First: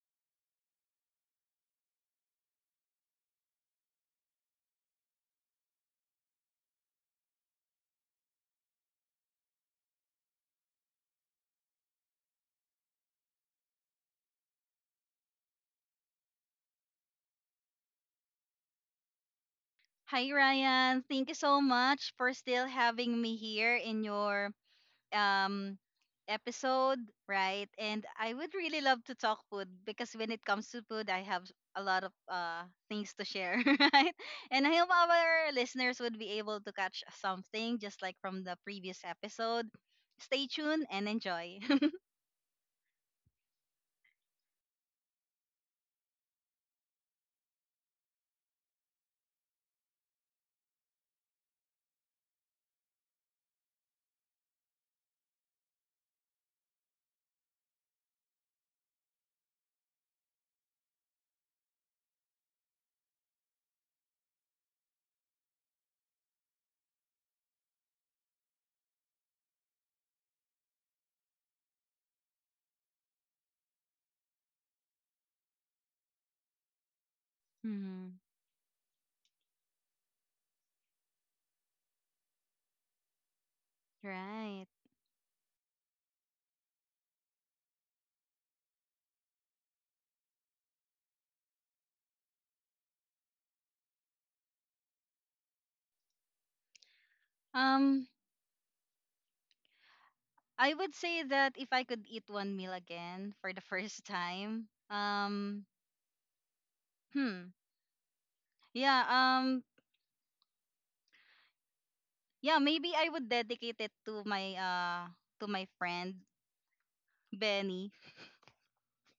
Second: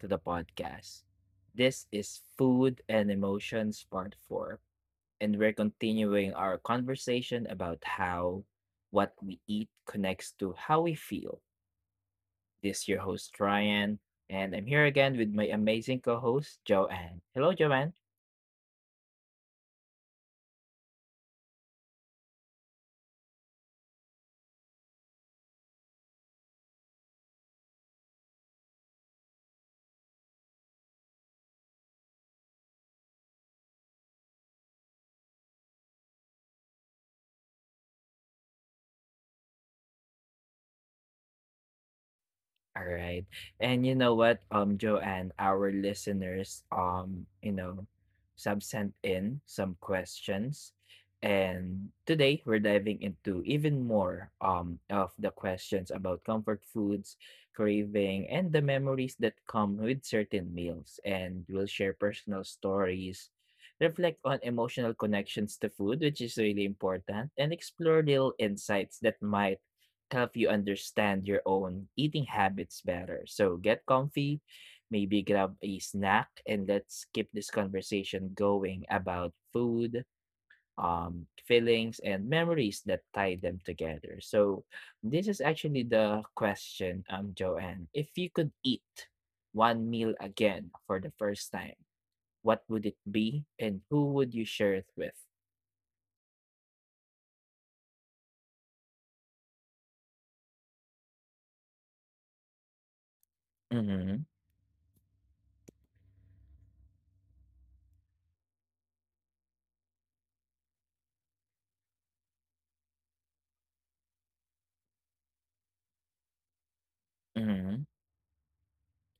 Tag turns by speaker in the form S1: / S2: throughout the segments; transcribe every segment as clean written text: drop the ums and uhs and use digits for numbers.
S1: to the podcast. This is Food and Emotions Part 4, and we're continuing our conversation about how what we eat connects to how we feel. This is your host, Ryan, and I'm here again with my amazing co host, Joanne. Hello, Joanne.
S2: Hi, Ryan. Thank you so much for still having me here in your um episode, right? And I would really love to talk food because when it comes to food, I have a lot of things to share, right? And I hope our listeners would be able to catch something just like from the previous episode. Stay tuned and enjoy.
S1: All right. And you know what, Joanne, our listeners, sub sent in some questions. And today we're diving into even more of the questions about comfort foods, craving, and the memories that come with certain meals. And we'll share personal stories, reflect on emotional connections to food, which is really important, and explore little insights that might help you understand your own eating habits better. So get comfy, maybe grab a snack, and let's keep this
S2: Mhm.
S1: conversation going about food, feelings, and memories that tie them together.
S2: Right.
S1: So this is actually the question, Joanne. If you could eat one meal again for the first time, what would it be, and who would you share it with?
S2: Um, I would say that if I could eat one meal again for the first
S1: Mm-hmm.
S2: time, hmm, Yeah, um yeah, maybe I would dedicate it to my to my friend
S1: Mm-hmm.
S2: Benny,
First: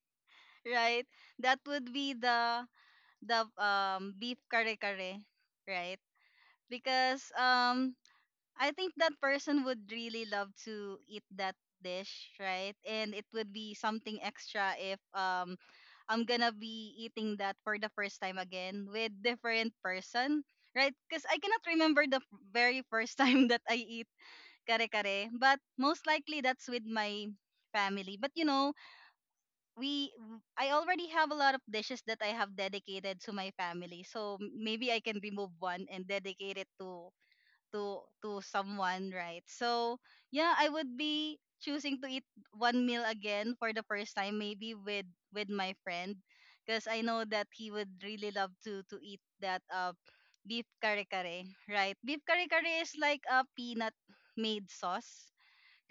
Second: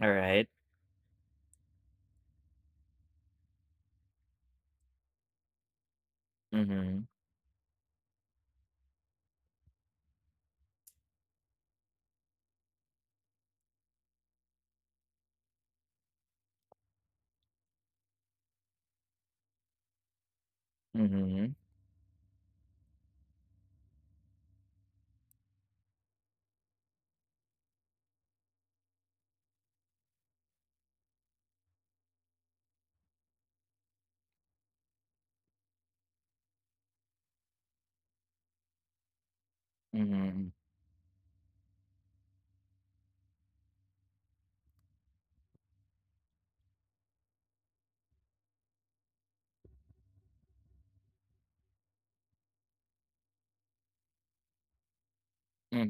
S1: All right.
S2: right? That would be the beef kare kare, right?
S1: Mm-hmm.
S2: Because I think that person would really love to eat that dish, right? And it would be something extra if I'm gonna be eating that for the first time again with different person, right? Because I
S1: Mm-hmm.
S2: cannot remember the very first time that I eat kare kare. But most likely that's with my family. But you know, we I already have a lot of dishes that I have dedicated to my family. So maybe I can remove one and dedicate it to someone, right? So
S1: Mm-hmm.
S2: yeah, I would be choosing to eat one meal again for the first time maybe with my friend because I know that he would really love to eat that beef kare kare, right? Beef kare kare is like a peanut made sauce,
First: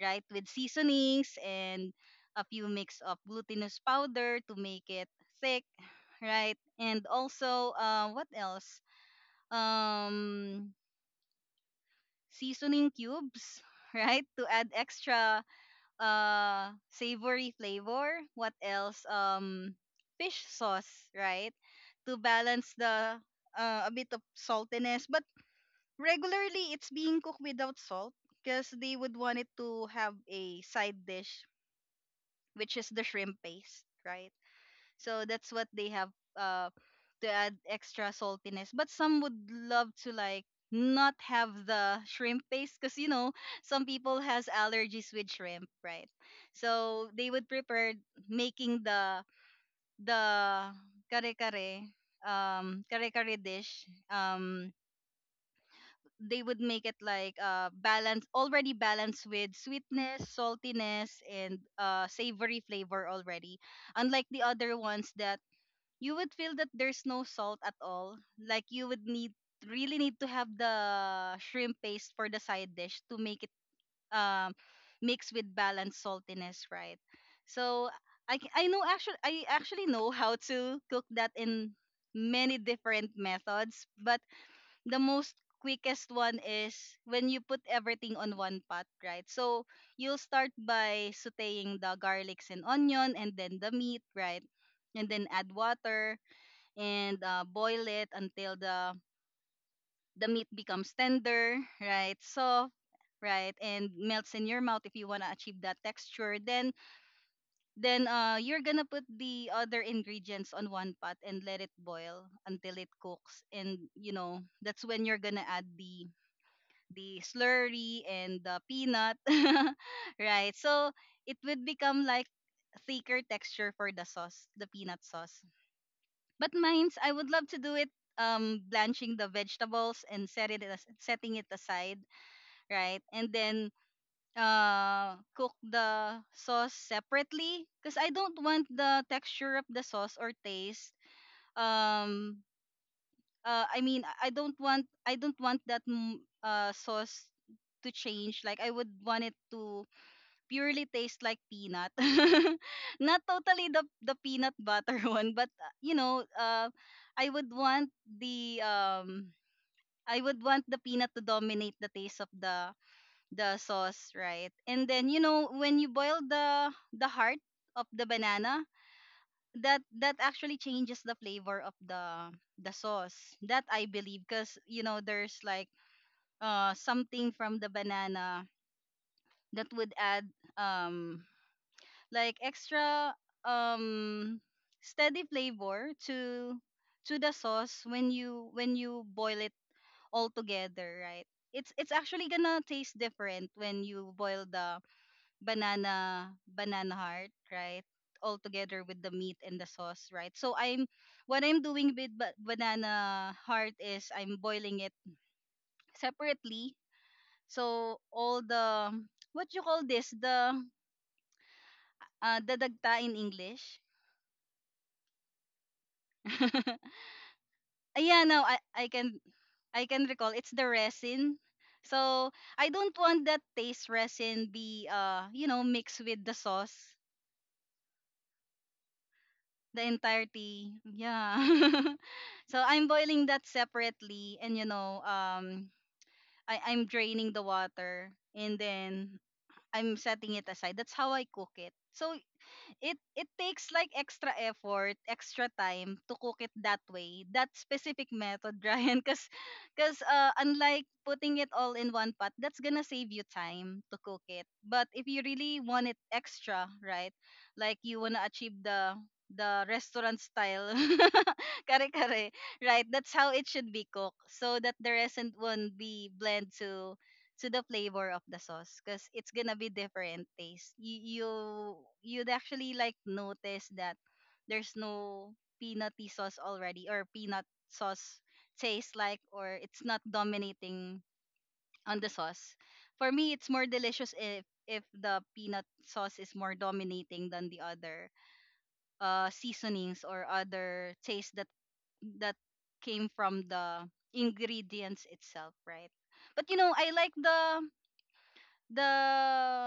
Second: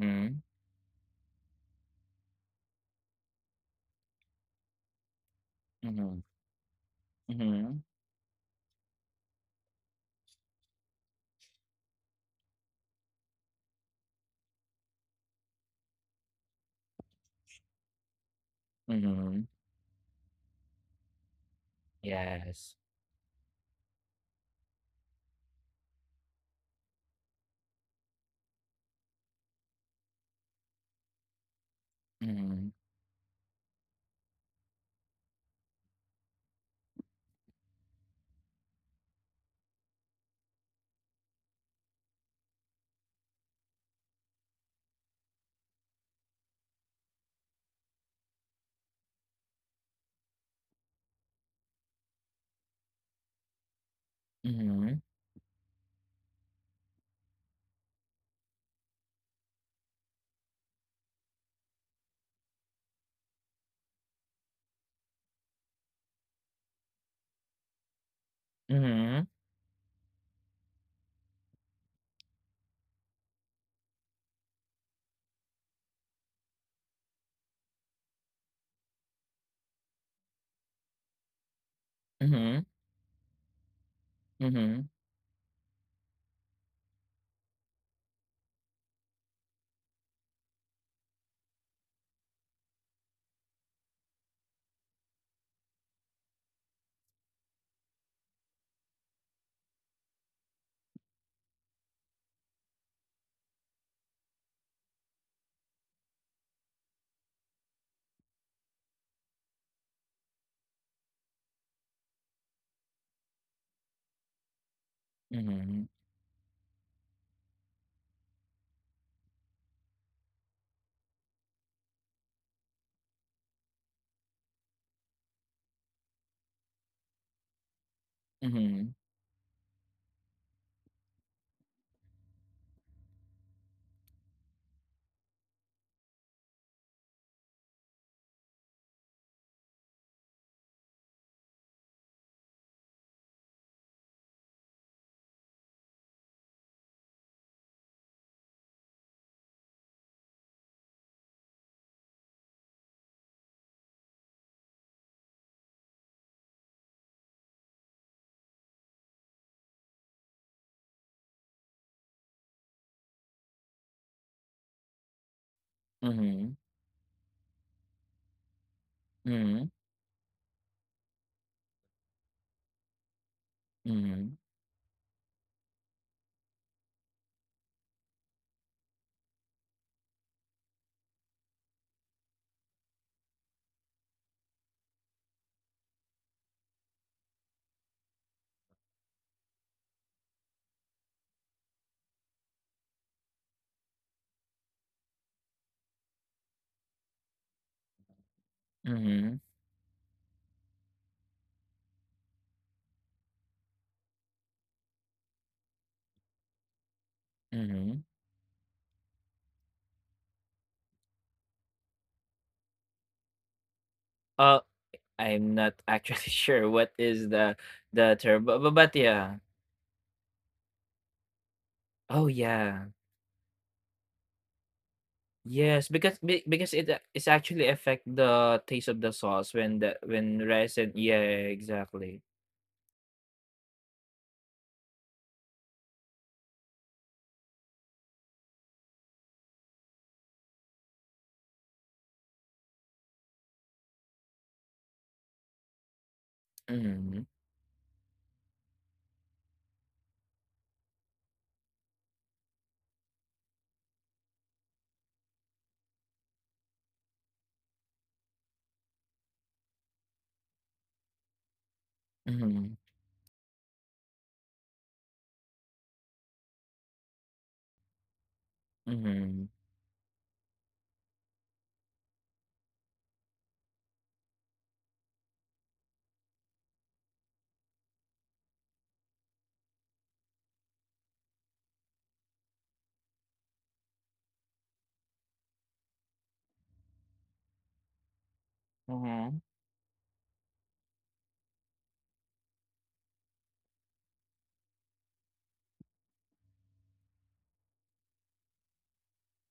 S2: right? With seasonings and a few mix of glutinous powder to make it thick,
S1: Mhm,
S2: right? And also,
S1: mhm,
S2: what else? Um, seasoning cubes, right? To add extra savory flavor. What else?
S1: mhm,
S2: Fish sauce, right? To balance
S1: yes.
S2: the a bit of saltiness. But regularly, it's being cooked without salt because they would want it to have a side dish
S1: Mhm,
S2: which is the shrimp paste, right? So that's what they have uh, to add extra saltiness. But some would love to like not have the shrimp paste because you know some people has allergies with shrimp, right? So they would prepare making the kare kare kare kare dish, um,
S1: mhm,
S2: they would make it like balance, already balanced with sweetness, saltiness, and savory flavor already, unlike the other ones that you would feel that there's no salt at all, like you would
S1: mhm,
S2: need really need to have the shrimp paste for the side dish to make it um mix with balanced saltiness, right? So I know actually I actually know how to cook that in many
S1: mhm,
S2: different methods, but
S1: mhm,
S2: the most quickest one is when you put everything on one pot, right? So you'll start by sauteing the garlics and onion and then the meat, right? And then add water and boil it until the meat becomes tender, right? Soft, right? And melts in your mouth if you want to achieve that texture. Then you're going to put the other ingredients on one pot and let it boil until it cooks, and you know, that's when you're going to add
S1: mhm,
S2: the slurry and the peanut, right? So it would become like thicker texture for the sauce, the peanut sauce. But mine's, I would love to do it
S1: mhm,
S2: blanching the vegetables and setting it aside, right? And then cook the sauce separately because I don't want the texture of the sauce or taste um , I don't want, I don't want that sauce to change, like I would want it to purely taste like peanut, not totally the peanut butter one, but you know, I would want the um I would want the peanut to dominate the taste of the sauce, right? And then you know, when you boil
S1: mhm,
S2: the heart of the banana,
S1: mhm,
S2: that actually changes the flavor of the sauce, that I believe,
S1: mhm,
S2: because you know, there's like something from the banana that would add um like extra um steady flavor to the sauce when you boil it all together, right? It's actually gonna taste different when you boil the banana heart, right? All together with the
S1: mhm,
S2: meat and the sauce, right? So I'm what I'm doing with banana heart is I'm boiling it separately. So
S1: mhm.
S2: all the what you call this, the dadagta in English.
S1: Uh, I'm not actually sure what is the
S2: Ah, yeah, no,
S1: term, but, but,
S2: I
S1: but
S2: can,
S1: yeah.
S2: I can recall, it's the resin.
S1: Oh
S2: So I
S1: yeah.
S2: don't want that taste resin be you know
S1: Yes,
S2: mixed
S1: because
S2: with the
S1: be- because it
S2: sauce.
S1: a- it's actually affect the taste of the sauce
S2: The
S1: when
S2: entirety.
S1: resin. Yeah,
S2: Yeah.
S1: exactly.
S2: So I'm boiling that separately, and you know, I I'm draining the water and then I'm setting it aside. That's how I cook it. So it takes like extra effort, extra time to cook it that way.
S1: Mhm,
S2: That specific method, Ryan, because unlike putting it all in one pot, that's gonna save you time to cook it. But if you really want it extra, right? Like you wanna achieve the restaurant style kare kare,
S1: mhm,
S2: right? That's how it should be cooked, so that the resin won't be blend to the flavor of the sauce because it's gonna
S1: mhm,
S2: be different taste. You'd actually like notice that there's no peanutty sauce already, or peanut sauce tastes like, or it's not dominating on the sauce. For me, it's more delicious if the peanut sauce is more dominating than the other
S1: mhm,
S2: seasonings or other taste that came from the ingredients itself, right? But you know, I like the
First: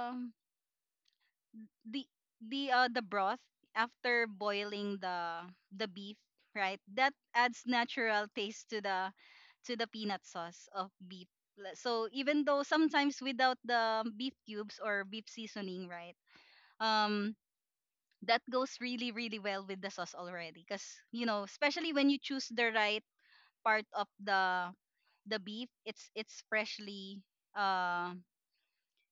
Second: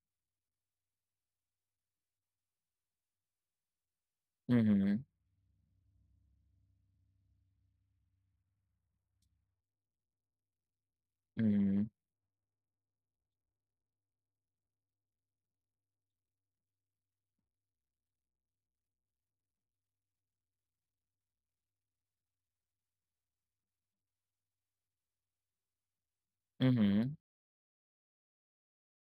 S2: the the broth after boiling
S1: mhm,
S2: the beef, right? That adds natural taste to the peanut sauce of beef.
S1: mhm.
S2: So even though sometimes without the beef cubes or beef seasoning, right, um that goes really really well with the sauce already, because you know, especially when you choose the right part of the beef, it's
S1: Mhm.
S2: freshly uh,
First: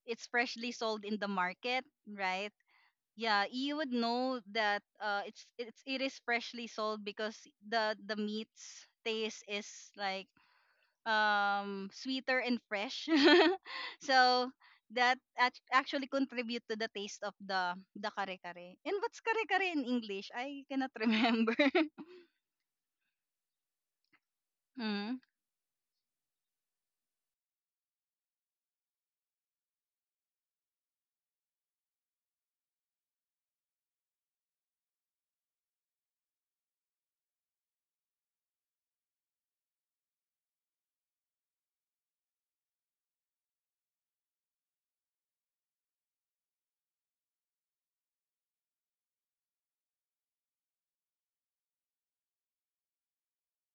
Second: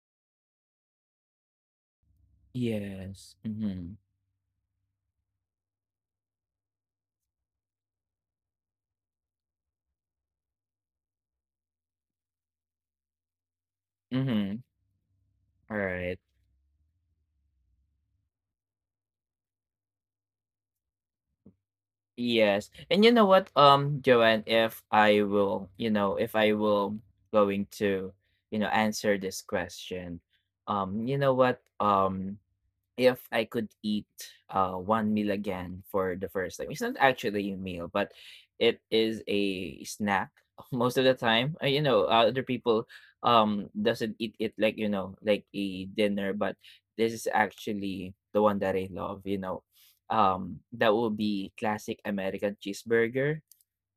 S2: it's freshly sold in the market, right?
S1: Yes.
S2: Yeah, you would
S1: Mhm.
S2: know that it's it is freshly sold because the meat's taste is like sweeter and fresh. So
S1: Mhm.
S2: that
S1: All
S2: actually
S1: right.
S2: contribute to the taste of the kare kare. And what's kare kare in English? I cannot remember.
S1: Yes. And you know what, Joanne, if I
S2: Mm.
S1: will, you know, if I will going to, you know, answer this question, um, you know what, um, if I could eat one meal again for the first time. It's not actually a meal, but it is a snack most of the time. Other people doesn't eat it like you know like a dinner, but this is actually the one that I love. You know, that will be classic American cheeseburger.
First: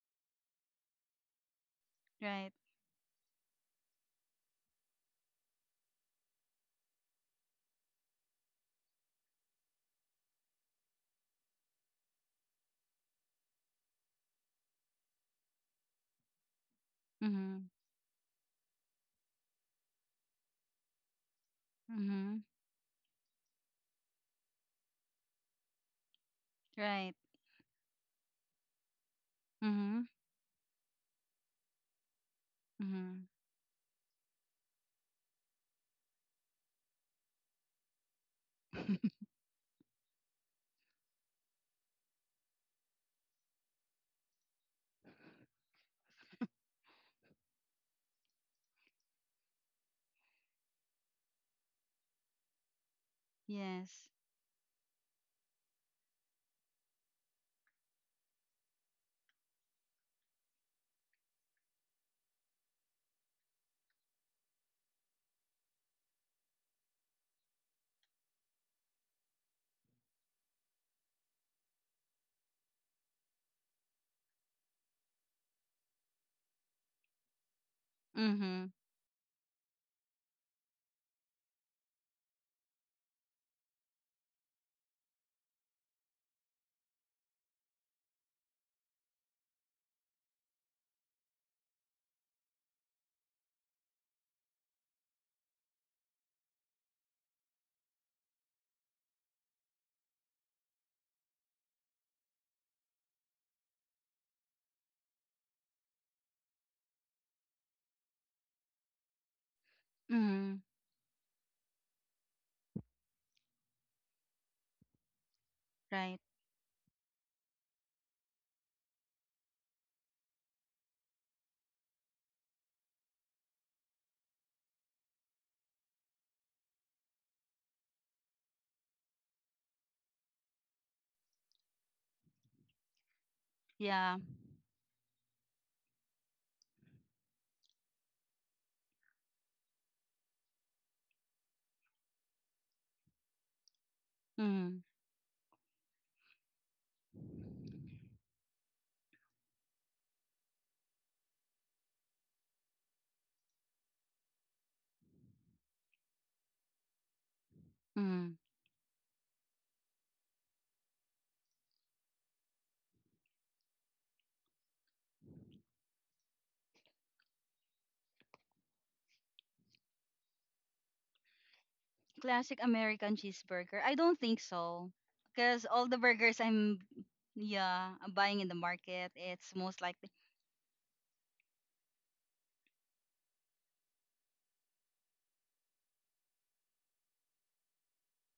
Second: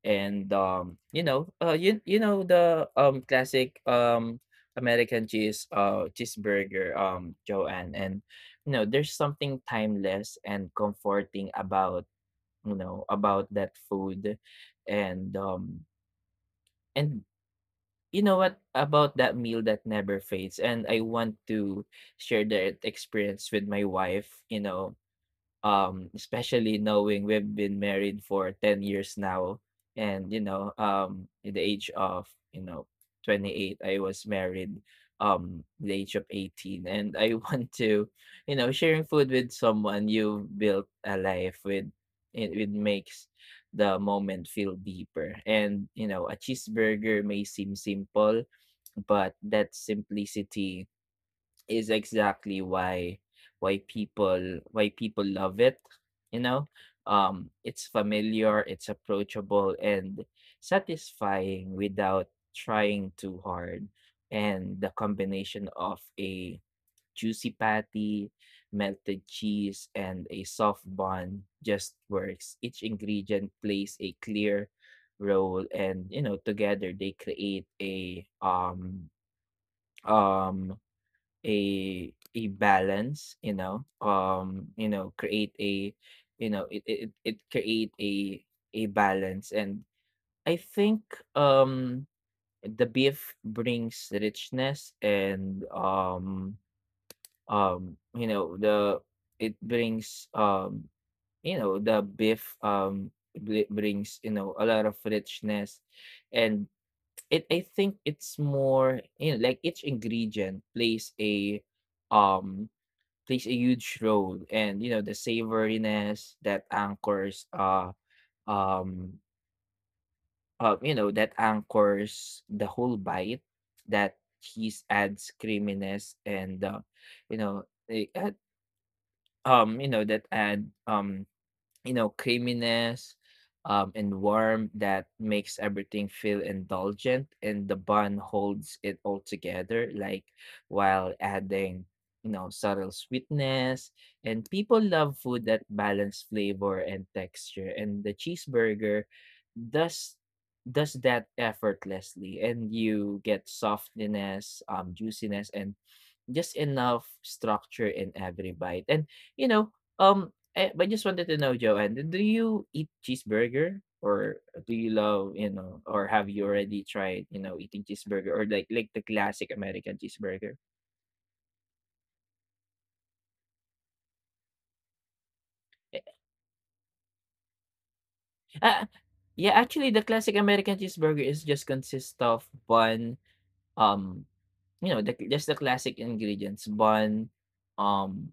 S1: And, um, you know, uh, you you know
S2: Right.
S1: the, classic, American cheeseburger, Joanne, and, you know, there's something timeless and comforting about, you know, about that food, and, um, and
S2: Hmm.
S1: you know what about that meal that never fades, and I want to
S2: Hmm.
S1: share that experience with my wife, you know, especially
S2: Right.
S1: knowing we've been married for 10 years now.
S2: Hmm.
S1: And you know in the age of you know
S2: Hmm.
S1: 28 I was married the age of 18, and I want to, you know, sharing food with someone you built a life with, it makes the moment feel deeper. And you know a cheeseburger may seem simple, but that simplicity is exactly
S2: Yes.
S1: why people love it. You know it's familiar, it's approachable, and satisfying without trying too hard. And the combination of a juicy patty, melted cheese, and a soft bun just works. Each ingredient plays a clear role, and you know together they create a
S2: Hmm.
S1: um a a balance, you know, create a, you know, it create a balance. And I think um the beef brings richness and you know the it brings you know the beef bri- brings you know a lot of richness. And it I think it's more, you know, like each ingredient
S2: Hmm.
S1: plays a um plays a huge role. And you know the
S2: Right.
S1: savoriness that anchors um you know that anchors the whole bite. That cheese adds creaminess and you know it add, you know that add you know, creaminess and
S2: Yeah.
S1: warmth that makes everything feel indulgent, and the bun holds it all together, like while adding, you know, subtle sweetness. And
S2: Hmm.
S1: people love food that balance flavor and texture, and the cheeseburger does does that effortlessly. And you get softness, juiciness, and just enough structure in
S2: Hmm.
S1: every bite. And you know Eh, but just wanted to know, Joanne, do you eat cheeseburger? Or do you love, you know, or have you already tried, you know, eating cheeseburger or like the classic American cheeseburger?
S2: Classic American cheeseburger? I don't think so. Because all the
S1: Eh,
S2: burgers I'm yeah, I'm buying in the
S1: ah,
S2: market, it's
S1: yeah,
S2: most
S1: actually, the
S2: likely.
S1: classic American cheeseburger is just consists of bun, um, you know, the, just the classic ingredients, bun, um,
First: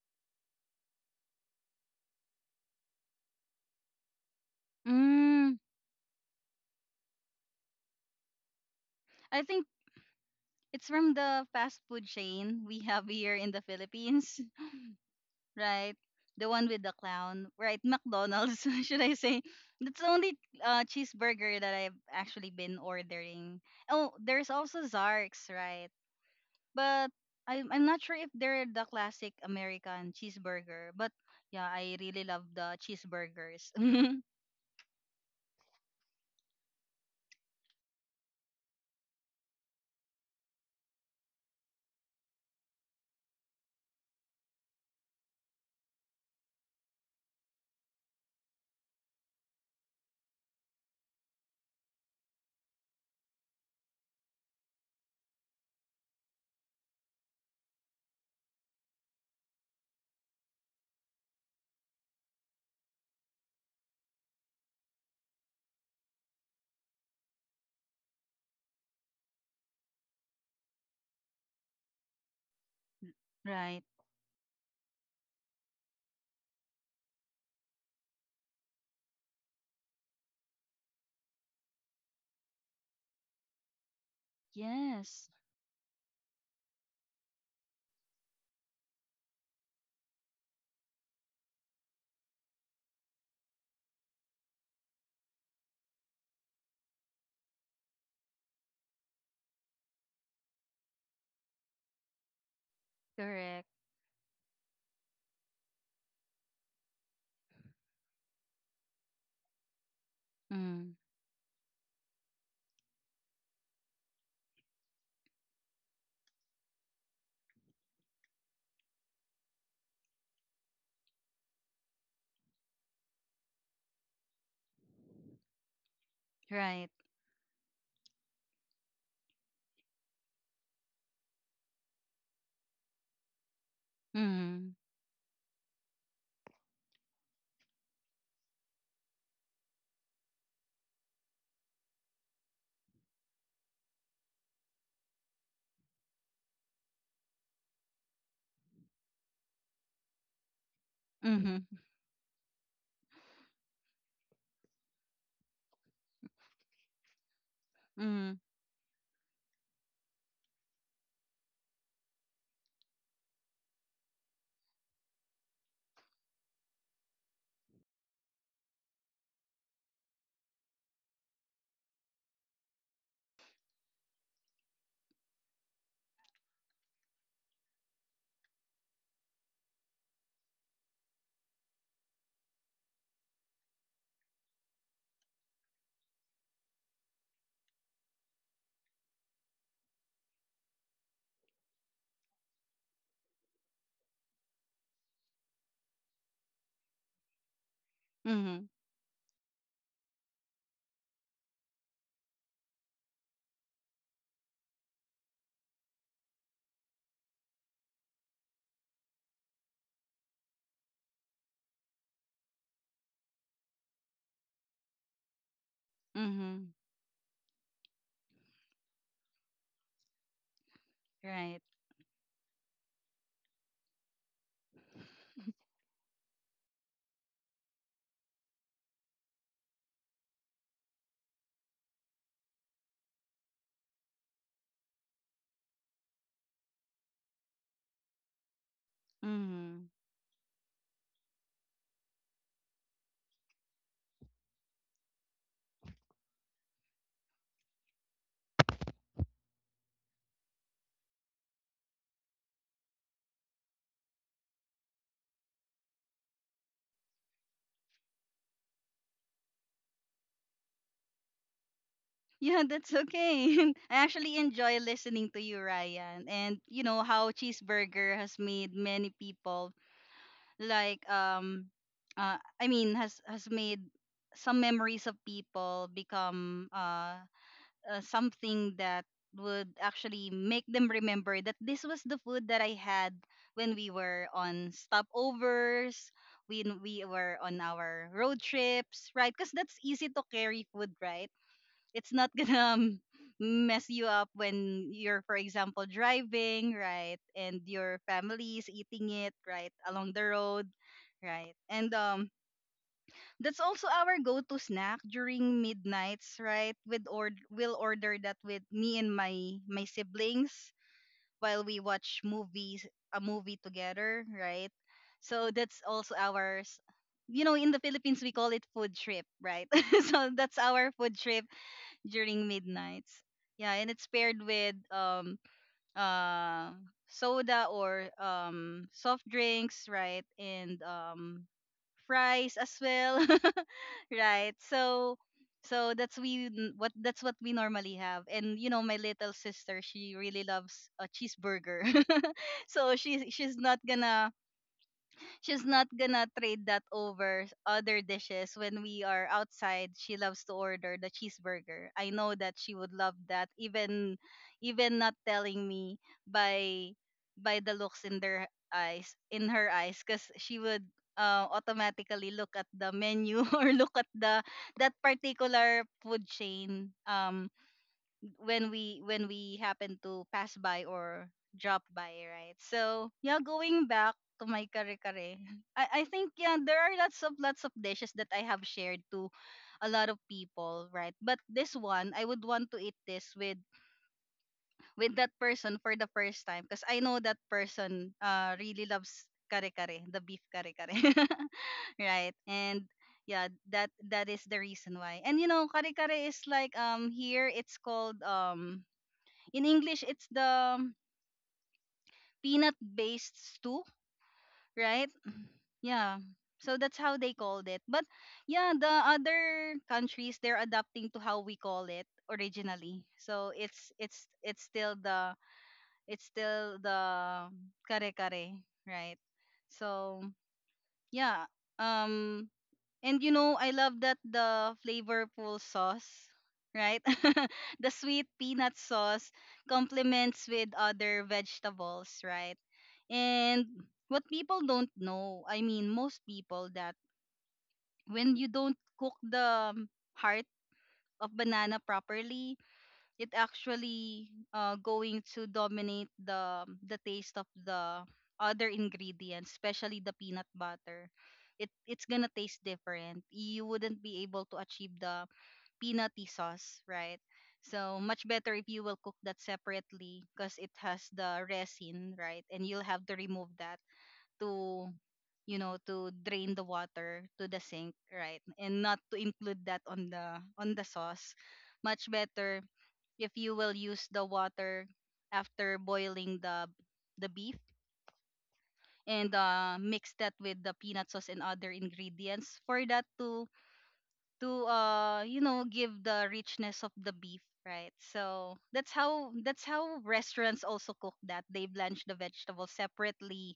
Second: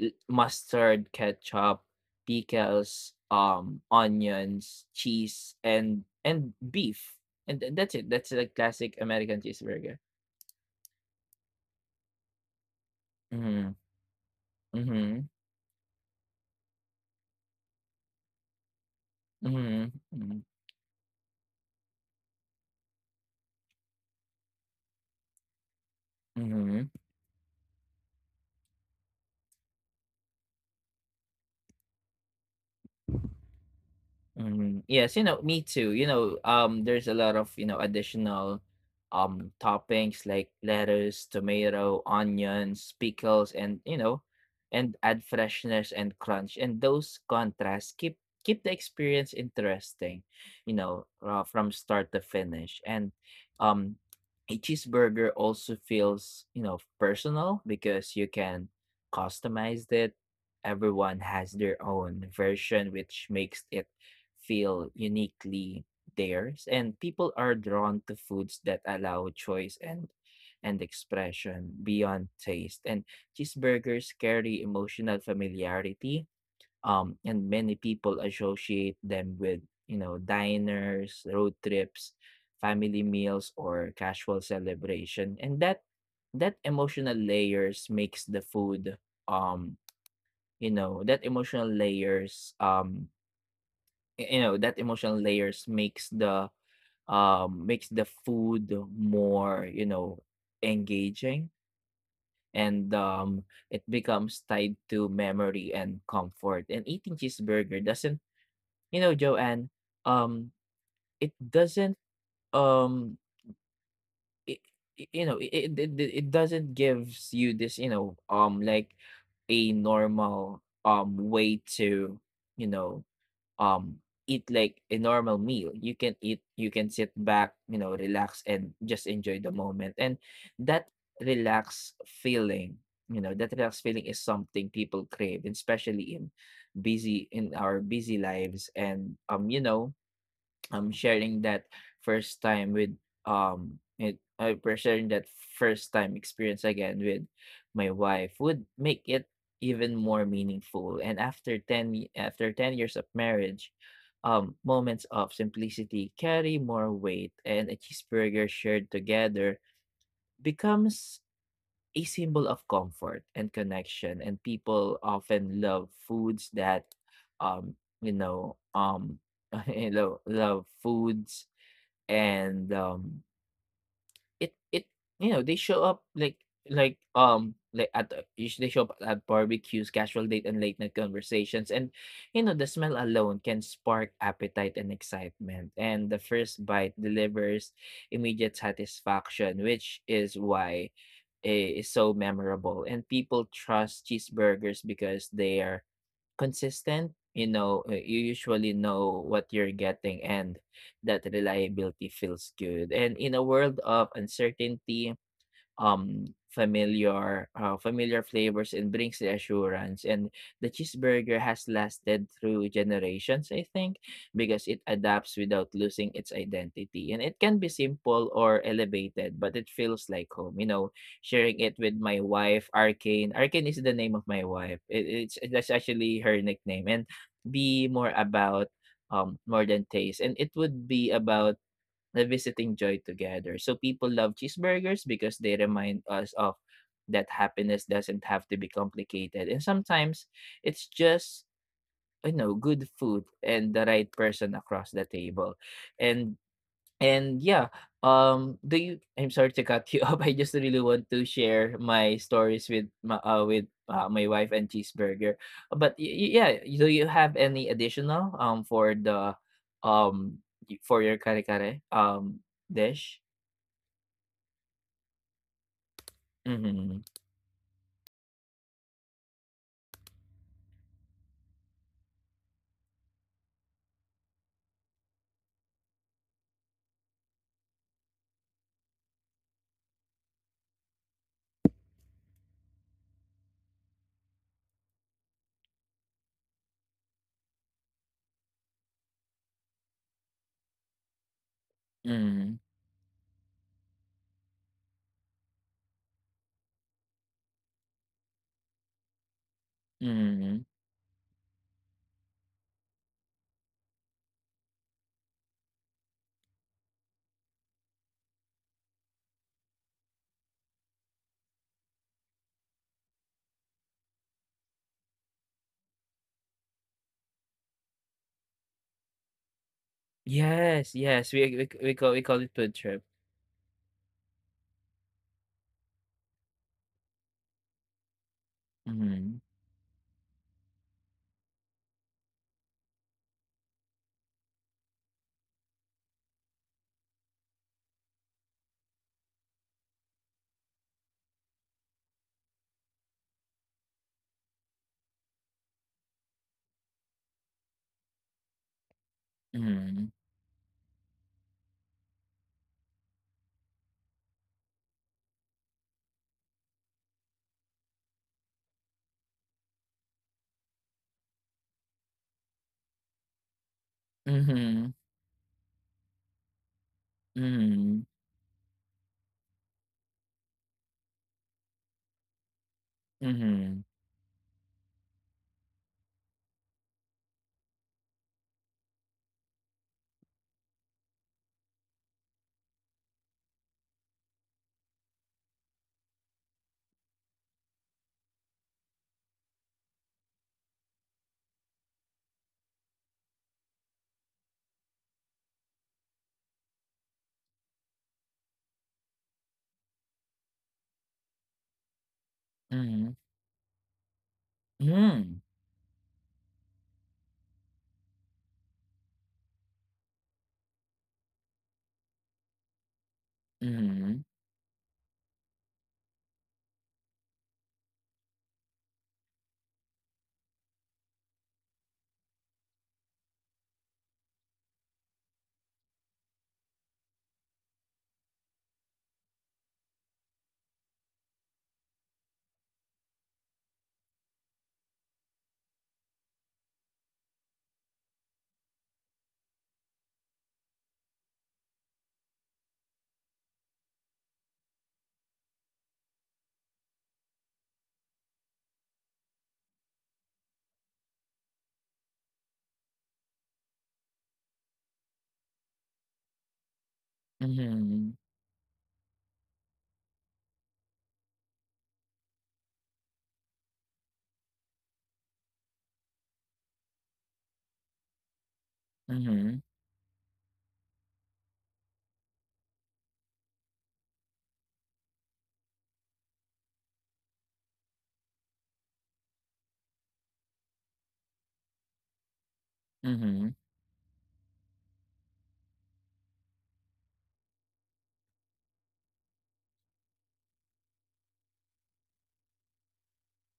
S1: mustard, ketchup, pickles, onions, cheese,
S2: Mm,
S1: and beef. And, that's it. That's the classic American
S2: I think
S1: cheeseburger.
S2: it's from the fast food chain we have here in the
S1: Mm-hmm.
S2: Philippines,
S1: Mm-hmm.
S2: right? The one with the clown, right? McDonald's, should I say?
S1: Mm-hmm.
S2: That's the only
S1: Mm-hmm.
S2: cheeseburger that I've actually been ordering. Oh, there's also Zark's, right?
S1: Mm-hmm.
S2: But I'm not sure if they're the classic American cheeseburger, but yeah, I really love the cheeseburgers.
S1: Mhm. Yes, you know, me too. You know, there's a lot of, you know, additional toppings like lettuce, tomato, onions, pickles, and you know, and add freshness and crunch. And those contrasts keep the experience interesting, you know, from start to finish. And um a cheeseburger also feels, you know, personal because you can customize it. Everyone has their own version, which makes it feel uniquely theirs. And people are drawn to foods that allow choice and expression beyond taste. And
S2: Right.
S1: cheeseburgers carry emotional familiarity, and many people associate them with, you know, diners, road trips, family meals, or casual
S2: Yes.
S1: celebration. And that emotional layers makes the food um you know that emotional layers y you know, that emotional layers makes the food more, you know, engaging and,
S2: Correct.
S1: it becomes tied to memory and comfort. And eating cheeseburger doesn't, you know, Joanne, um,
S2: Mm.
S1: it doesn't, um, it, you know, it doesn't gives you this, you know, like a normal way to, you know, um, eat like a normal meal. You can eat, you can
S2: Right.
S1: sit back, you know, relax, and just enjoy the moment. And that relaxed feeling, you know, that relaxed feeling is something
S2: Mm.
S1: people crave, and especially in busy in our busy lives. And sharing that first time with it for sharing that first time experience again with my wife would make it even more meaningful. And after
S2: Mhm.
S1: 10 years of marriage, moments of simplicity carry more weight, and a
S2: Mhm.
S1: cheeseburger shared together becomes a symbol of comfort and connection. And people often love foods that um you know um you know love foods and, it it you know, they show up like at the usu they show up at barbecues, casual date, and late night conversations. And, you know, the smell alone can spark appetite and excitement, and the first bite delivers immediate satisfaction, which is why I it's so memorable. And people trust cheeseburgers because they are consistent. You know, you usually
S2: Mhm.
S1: know what you're getting, and that reliability feels good. And in a world of uncertainty, familiar flavors and brings reassurance. And the cheeseburger has lasted through generations, I think, because it adapts without losing its
S2: Mhm.
S1: identity. And it can be simple or elevated, but it feels like home. You know, sharing
S2: Right.
S1: it with my wife, Arcane. Arcane is the name of my wife. It, it's that's actually her nickname. And be more about more than taste, and it would be about the visiting joy together. So people love cheeseburgers because they remind us of that happiness doesn't have to be complicated. And
S2: Mhm.
S1: sometimes it's just, you know, good food and the right person across the table. And And yeah, do you, I'm sorry to cut you up. I just really want to share my stories with my wife and cheeseburger. But yeah, do you have any additional for the um for your kare kare
S2: Yeah, that's
S1: dish?
S2: okay. I actually enjoy listening to you, Ryan, and you
S1: Mm-hmm.
S2: know how cheeseburger has made many people like has made some memories of people become something that would actually make them remember that this was the food that I had when we were on stopovers, when we were on our road trips, right? Because that's easy to carry food, right? It's not
S1: Mm-hmm.
S2: gonna mess you up when you're, for example, driving, right, and your family's eating it right along the
S1: Mm-hmm.
S2: road, right? And that's also our go-to snack during midnights, right? With, or we'll order that with me and my siblings while we watch movies a movie together, right? So that's also ours. You know, in the Philippines we call it food trip, right? So that's our
S1: Yes,
S2: food
S1: yes.
S2: trip
S1: We call it
S2: during
S1: food trip.
S2: midnights. Yeah, and it's paired with uh soda or soft
S1: Mm-hmm.
S2: drinks, right? And fries as well. Right. So that's what we normally have. And you know, my little sister, she really loves a cheeseburger. So she's not gonna, she's not gonna trade that over other dishes. When we are outside
S1: Mm-hmm.
S2: she loves to order the cheeseburger. I know that she would love that even even not telling me, by by the looks in their eyes in her eyes, because she would automatically look at the menu or look at the that particular food chain
S1: Mm-hmm.
S2: when we happen to pass by or drop by, right? So yeah,
S1: Mm-hmm.
S2: going back to my kare kare, I think yeah, there are lots of dishes that I have shared to a lot of people, right? But this one, I would want to eat this with that person for the first time because I know that person really loves kare kare, the beef kare kare, right? And yeah, that is the reason why. And you know, kare kare is like here it's called in English, it's the peanut
S1: Mm-hmm.
S2: based stew,
S1: Mm-hmm.
S2: right?
S1: Mm-hmm.
S2: Yeah. So that's how they called it. But yeah, the other countries they're adapting to how we call it originally. So it's
S1: Mm-hmm.
S2: it's it's still the it's still the kare kare, right? So yeah. Um And you know, I love that the flavorful sauce, right? the sweet peanut sauce complements with other vegetables, right? And what people don't know, I mean, most people, that when you don't cook the heart of banana properly, it actually going to dominate the taste of the other ingredients, especially the peanut butter. It's gonna taste different. You wouldn't be able to achieve the peanutty sauce, right? So
S1: Mm-hmm.
S2: much better if you will cook that separately because it has the resin, right? And you'll have to remove that to you know to drain the water to the sink, right, and not to
S1: Mm-hmm.
S2: include that on the sauce. Much better if you will use the water after boiling the beef and mix that with the peanut sauce and other ingredients for that to
S1: Mhm,
S2: you know give the richness of the beef, right? So that's how restaurants also cook that. They blanch the vegetables separately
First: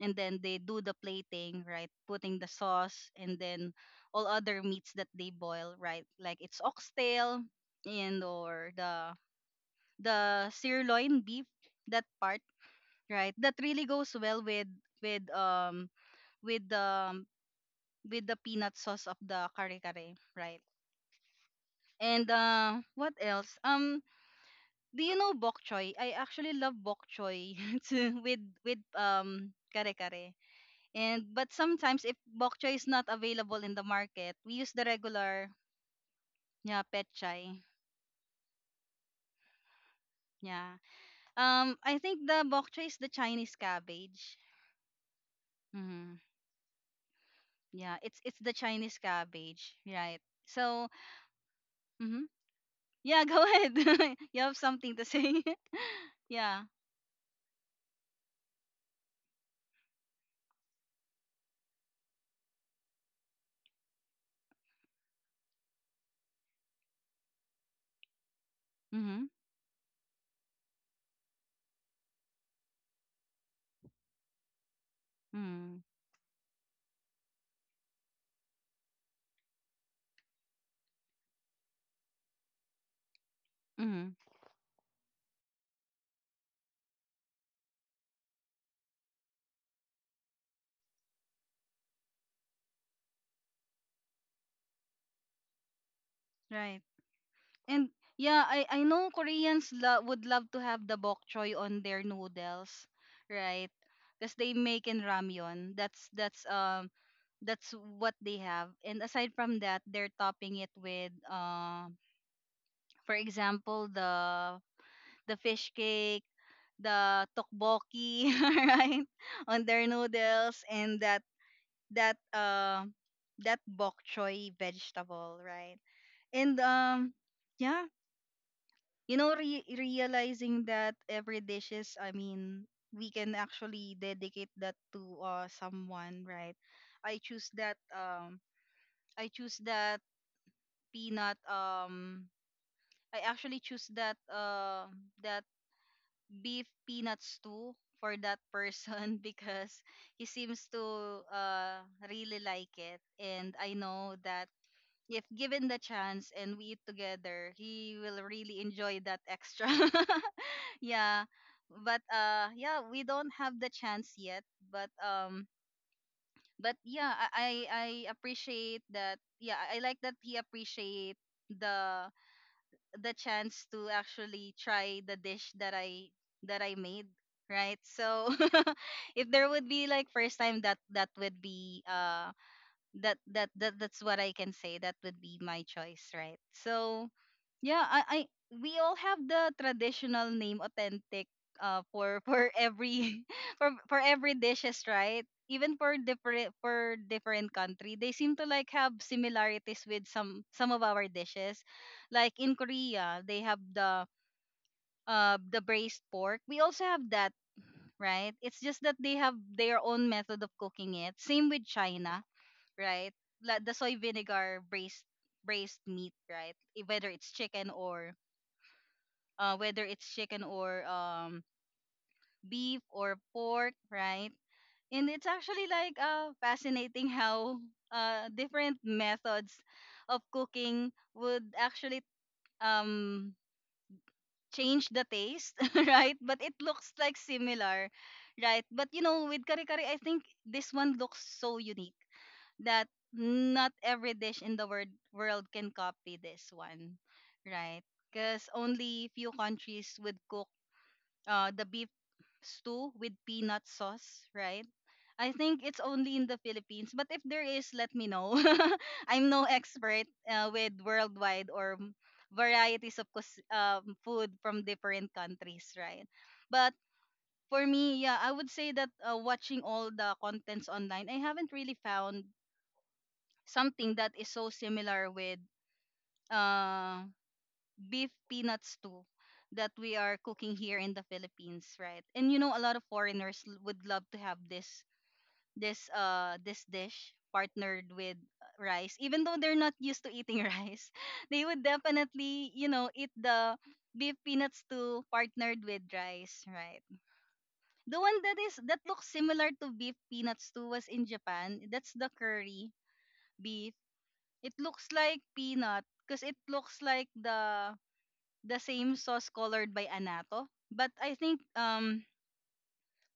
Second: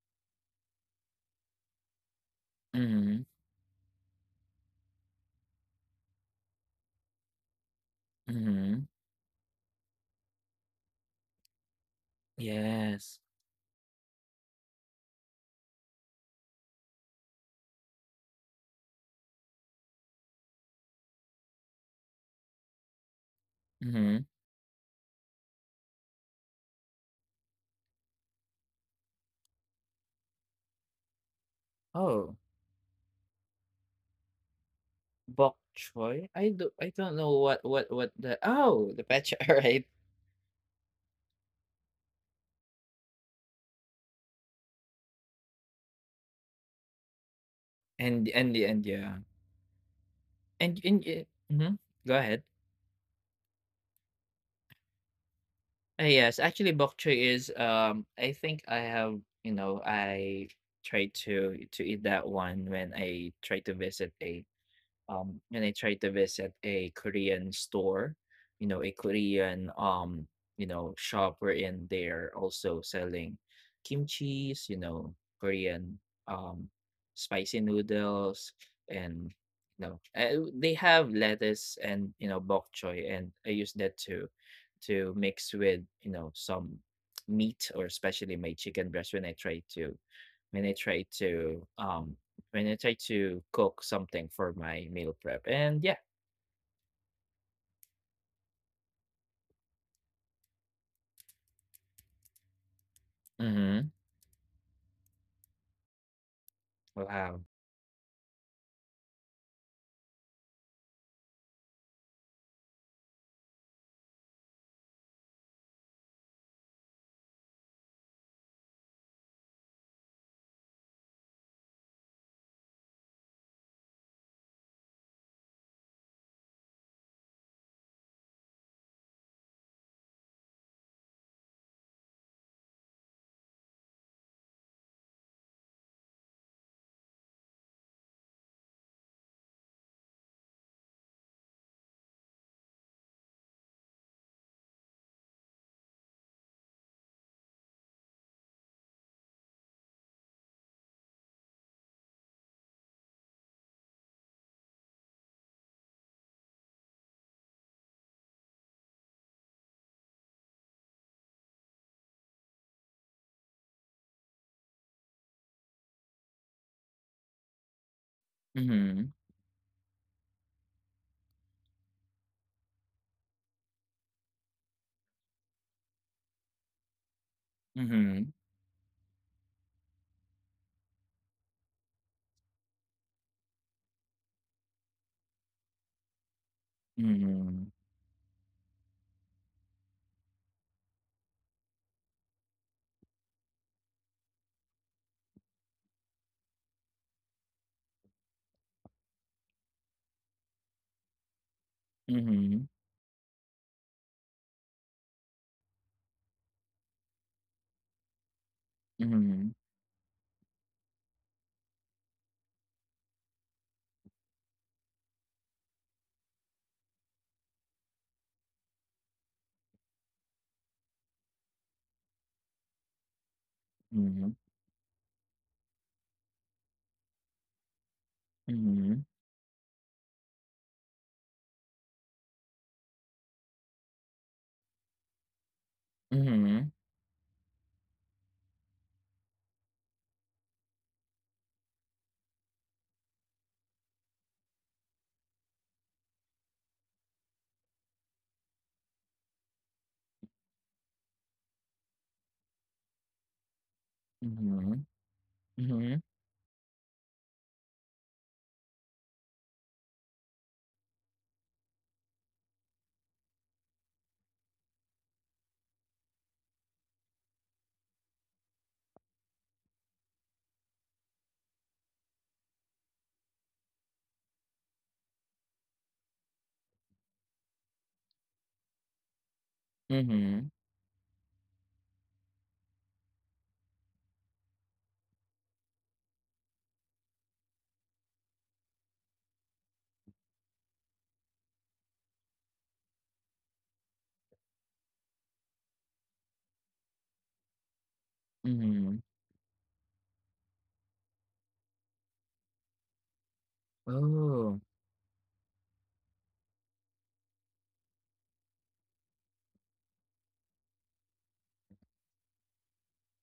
S2: and then they do the plating, right? Putting the sauce
S1: mhm,
S2: and then all other meats that they boil, right? Like it's oxtail and or
S1: mhm.
S2: the sirloin beef, that part,
S1: Yes.
S2: right? That really goes well with with um with the um, with the peanut sauce of the kare kare, right? And what else?
S1: Mhm.
S2: Do you know bok choy? I actually love bok choy with with kare kare. And but sometimes if
S1: Oh,
S2: bok choy is not available in the market, we use the regular.
S1: bok choy? I do
S2: Yeah,
S1: I
S2: pet
S1: don't know
S2: chai.
S1: what the oh, the patch, alright.
S2: Yeah. I think the bok choy is the Chinese cabbage. Mm-hmm. Yeah,
S1: And
S2: it's the
S1: and the and
S2: Chinese
S1: yeah.
S2: cabbage, right? So,
S1: And y mhm. Go
S2: hmm
S1: ahead.
S2: yeah, go ahead. You have something to say?
S1: Yes,
S2: Yeah.
S1: actually bok choy is I think I have, you know, I tried to eat that one when I tried to visit a Korean store, you know, a
S2: Mhm.
S1: Korean you know, shop wherein they're also selling kimchi's, you know,
S2: Mhm.
S1: Korean um spicy noodles, and you know, they have lettuce and you know bok choy. And I use that
S2: Mhm.
S1: to mix with, you know, some meat, or especially my chicken breast when I try to when I try to when I try to cook something for my meal prep. And yeah.
S2: Right. And yeah, I know Koreans would love to have the bok choy on their noodles, right?
S1: Mm-hmm.
S2: Because they make in ramyun.
S1: Wow.
S2: That's what they have. And aside from that, they're topping it with for example, the fish cake, the tteokbokki, right? On their noodles and that uh that bok choy vegetable, right? And yeah, you know realizing that every dish is, I mean, we can actually dedicate that to someone, right? I choose that um I choose that peanut I actually choose that that beef peanuts too for that person because he seems to really like it. And I know that if given the chance and we eat together, he will really enjoy that extra. Yeah. But yeah, we don't have the chance yet, but um but yeah, I appreciate
S1: Mm-hmm.
S2: that. Yeah, I like that he appreciate the the chance to actually try the dish that I made, right? So
S1: Mm-hmm.
S2: if there would be like first time that that would be that's what I can say that would be my choice, right? So
S1: Mm-hmm.
S2: yeah, I we all have the traditional name authentic for every for every dishes, right? Even for different country, they seem to like have similarities with some of our dishes. Like in
S1: Mm-hmm.
S2: Korea, they have the braised pork. We also have that, right? It's just that they have
S1: Mm-hmm.
S2: their own method of cooking it. Same with China, right? Like the soy vinegar braised braised meat, right? Whether it's chicken or uh, whether it's chicken or um, beef or pork,
S1: Mm-hmm.
S2: right? And it's actually like fascinating how different
S1: Mm-hmm.
S2: methods of cooking would actually um, change the taste, right? But it
S1: Mm-hmm.
S2: looks like similar, right? But you know, with kare kare, I think this one looks so unique that not every dish in the world can copy this one, right? Because only few countries would cook the beef stew with peanut sauce, right?
S1: Mm-hmm.
S2: I think it's
S1: Mm-hmm.
S2: only in the Philippines, but if there is, let me know. I'm no expert with worldwide or varieties of food from different countries, right? But for me, yeah, I would say that watching all the contents online, I haven't really found something that is so similar with uh, beef peanut stew that we are
S1: Mm-hmm.
S2: cooking here in the Philippines, right? And you know, a lot of foreigners would love to have this dish partnered with rice. Even though they're not used to eating rice, they would definitely you know eat the beef peanuts too partnered with rice, right? The one that is that
S1: Mm-hmm.
S2: looks similar to beef peanuts too was in Japan, that's the curry beef. It
S1: Oh.
S2: looks like peanut because it looks like the same sauce colored by anato, but I think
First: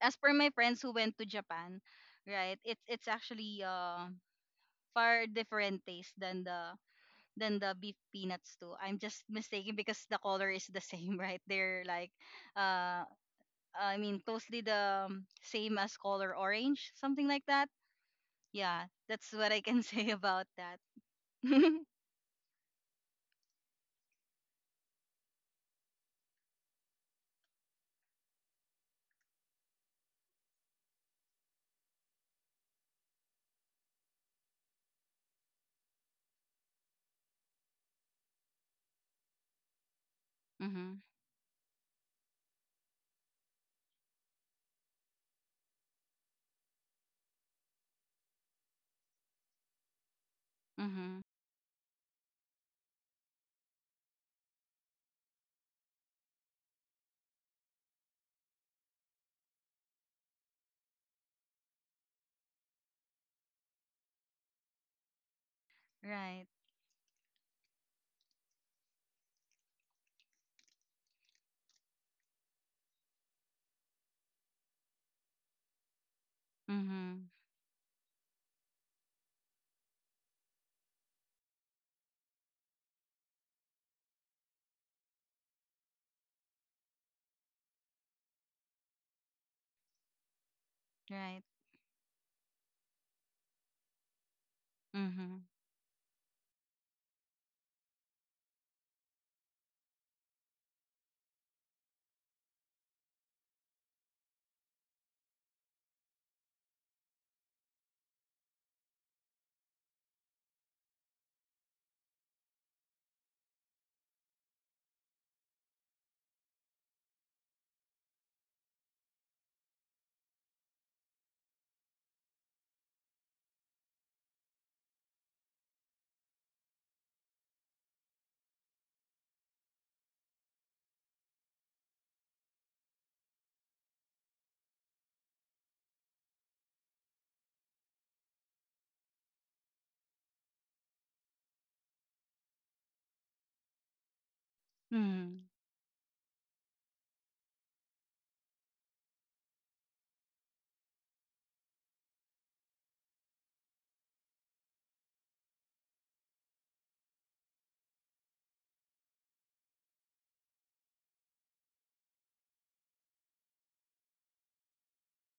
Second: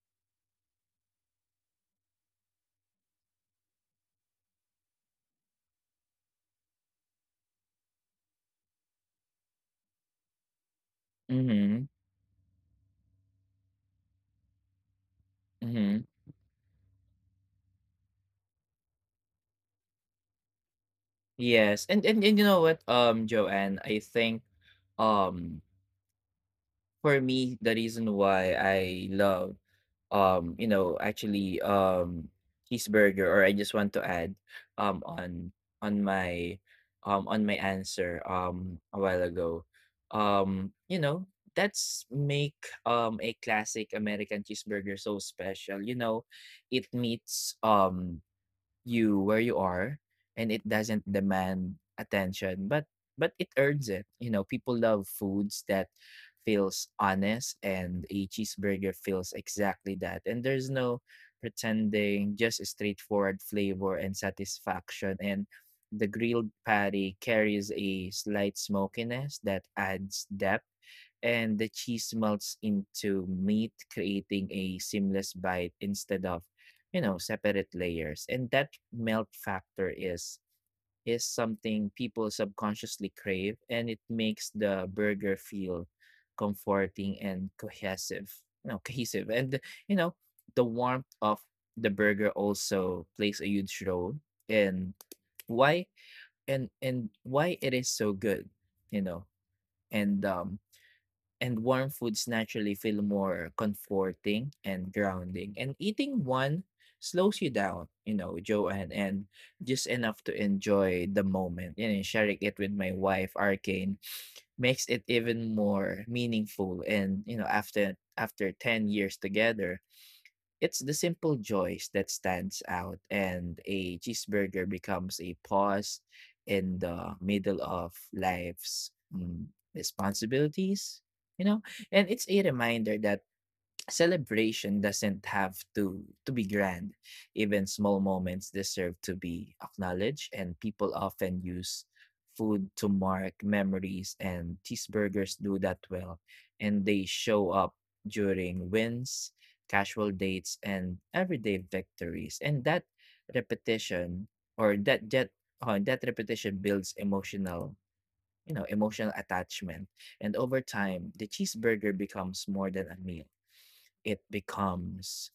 S2: as per my friends who went to Japan, right, it's actually far different taste than the beef peanuts too. I'm just mistaken because the color is the same, right? They're
S1: Mm-hmm.
S2: like, uh, I mean, closely the same as
S1: Mm-hmm.
S2: color orange, something like that. Yeah, that's what I can say about that.
S1: Yes. And you know what, Joanne, I think um for me the reason why I love you know, actually cheeseburger, or I just want to add on on my on my answer a while ago. Um, you
S2: Mhm.
S1: know, that's make a classic American cheeseburger so special. It meets you where you are, and it doesn't
S2: Mhm.
S1: demand attention, but it earns it. People love foods that feels honest, and a cheeseburger feels exactly that. And there's no pretending, just a straightforward flavor and satisfaction. And the
S2: Right.
S1: grilled patty carries a slight smokiness that adds depth, and the cheese melts into meat, creating a seamless bite instead of
S2: Mhm.
S1: separate layers. And that melt factor is something people subconsciously crave, and it makes the burger feel comforting and cohesive. No, cohesive. And you know, the warmth of
S2: Right.
S1: the burger also plays a huge role in
S2: Mhm.
S1: why and why it is so good, you know, and um and warm foods naturally feel more comforting and grounding. And eating one slows you down, Joanne, and just enough to enjoy the moment. And sharing it with my wife, Arcane, makes it even more meaningful. And after 10 years together, it's the simple joys that stands out, and a cheeseburger becomes a pause in the middle of life's responsibilities, you know? And it's a reminder that celebration doesn't have to be grand. Even small moments deserve to be acknowledged, and people often use food to mark memories, and cheeseburgers
S2: Mhm.
S1: do that well. And they show up during wins, casual dates, and everyday victories. And that repetition or that that that repetition builds emotional emotional attachment. And over time the cheeseburger becomes more than a meal. It becomes,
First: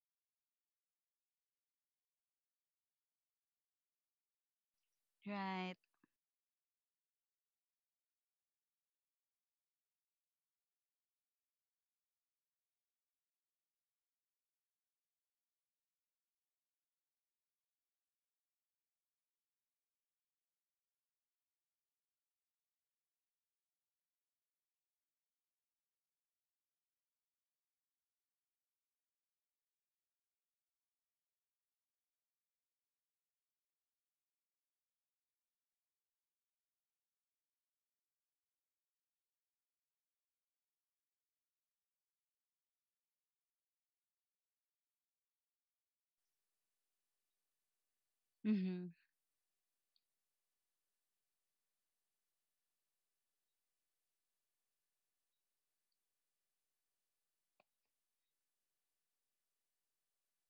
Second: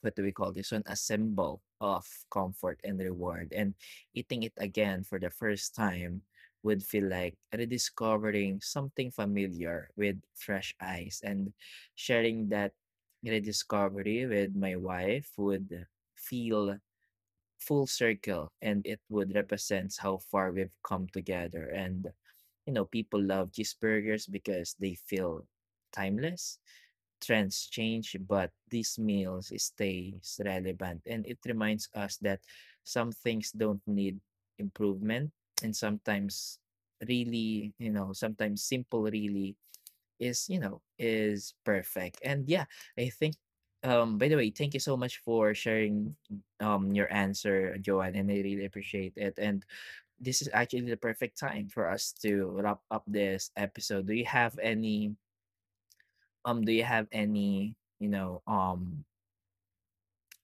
S1: what do we call this one, a symbol of comfort and reward. And eating it again for the
S2: Right.
S1: first time would feel like rediscovering something familiar with fresh eyes, and sharing that rediscovery with my wife would feel full circle. And it would represent how far we've come together. And people love cheeseburgers because they feel timeless. Trends change, but these meals stays relevant. And it reminds us that some things don't need improvement. And sometimes really, sometimes simple really is perfect. And yeah, I think, by the way, thank you so much for sharing your answer, Joanne, and I really
S2: Mhm.
S1: appreciate it. And this is actually the perfect time for us to wrap up this episode. Do you have any um do you have any you know um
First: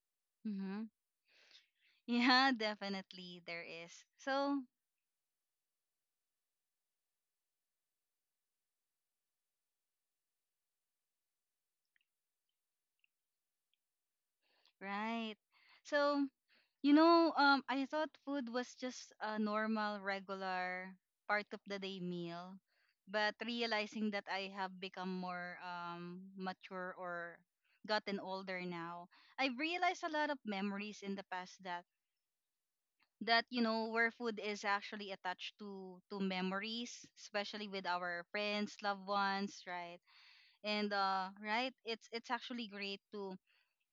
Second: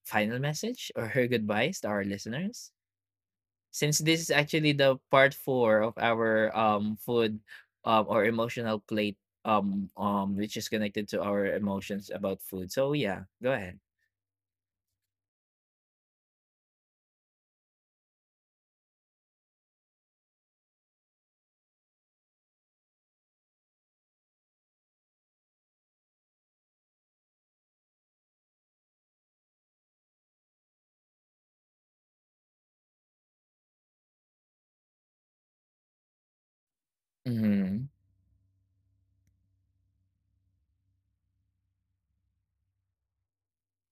S1: final
S2: Mhm.
S1: message or her goodbyes to our
S2: Yeah,
S1: listeners,
S2: definitely there
S1: since
S2: is.
S1: this is
S2: So,
S1: actually the Part 4 of our food or emotional plate which is connected to our emotions about food? So yeah, go ahead.
S2: right. So, you know, I thought food was just a normal, regular part of the day meal, but realizing that I have become more mature or gotten older now, I've realized a lot of memories in the past that that you know where food is actually attached to memories, especially with
S1: Mm.
S2: our friends, loved ones, right? And right, it's actually great to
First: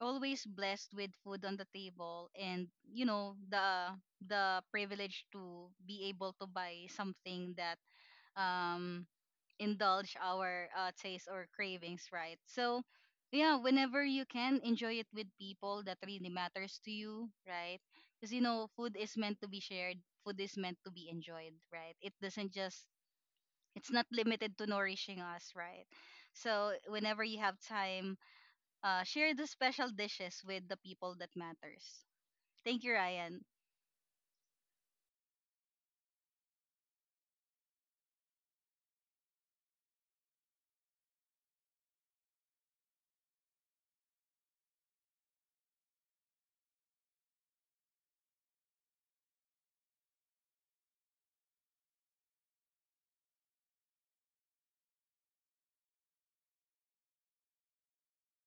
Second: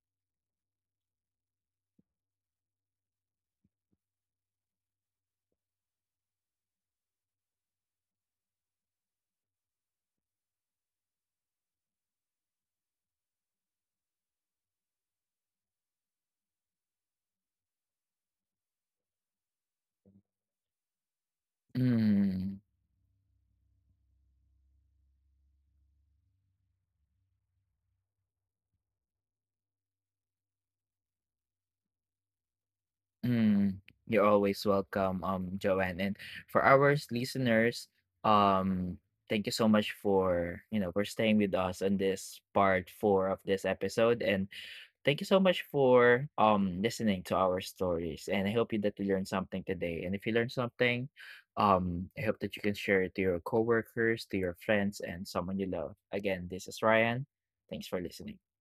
S2: always blessed with food on the table. And you know, the privilege to be able to buy something that um indulge our taste or cravings, right? So yeah, whenever you can enjoy it with people that really matters to you, right? Because you know, food is meant to be shared, food is meant to be enjoyed, right? It
S1: Mm.
S2: doesn't just, it's not limited to nourishing us, right? So whenever you have time, share the special dishes with the people that matters. Thank you, Ryan.
S1: Mm. You're always welcome, Joanne. And for our listeners, um thank you so much for you know for staying with us on this Part 4 of this episode. And thank you so much for listening to our stories, and I hope you that you learned something today. And if you learned something, I hope that you can share it to your coworkers, to your friends, and someone you love. Again, this is Ryan. Thanks for listening.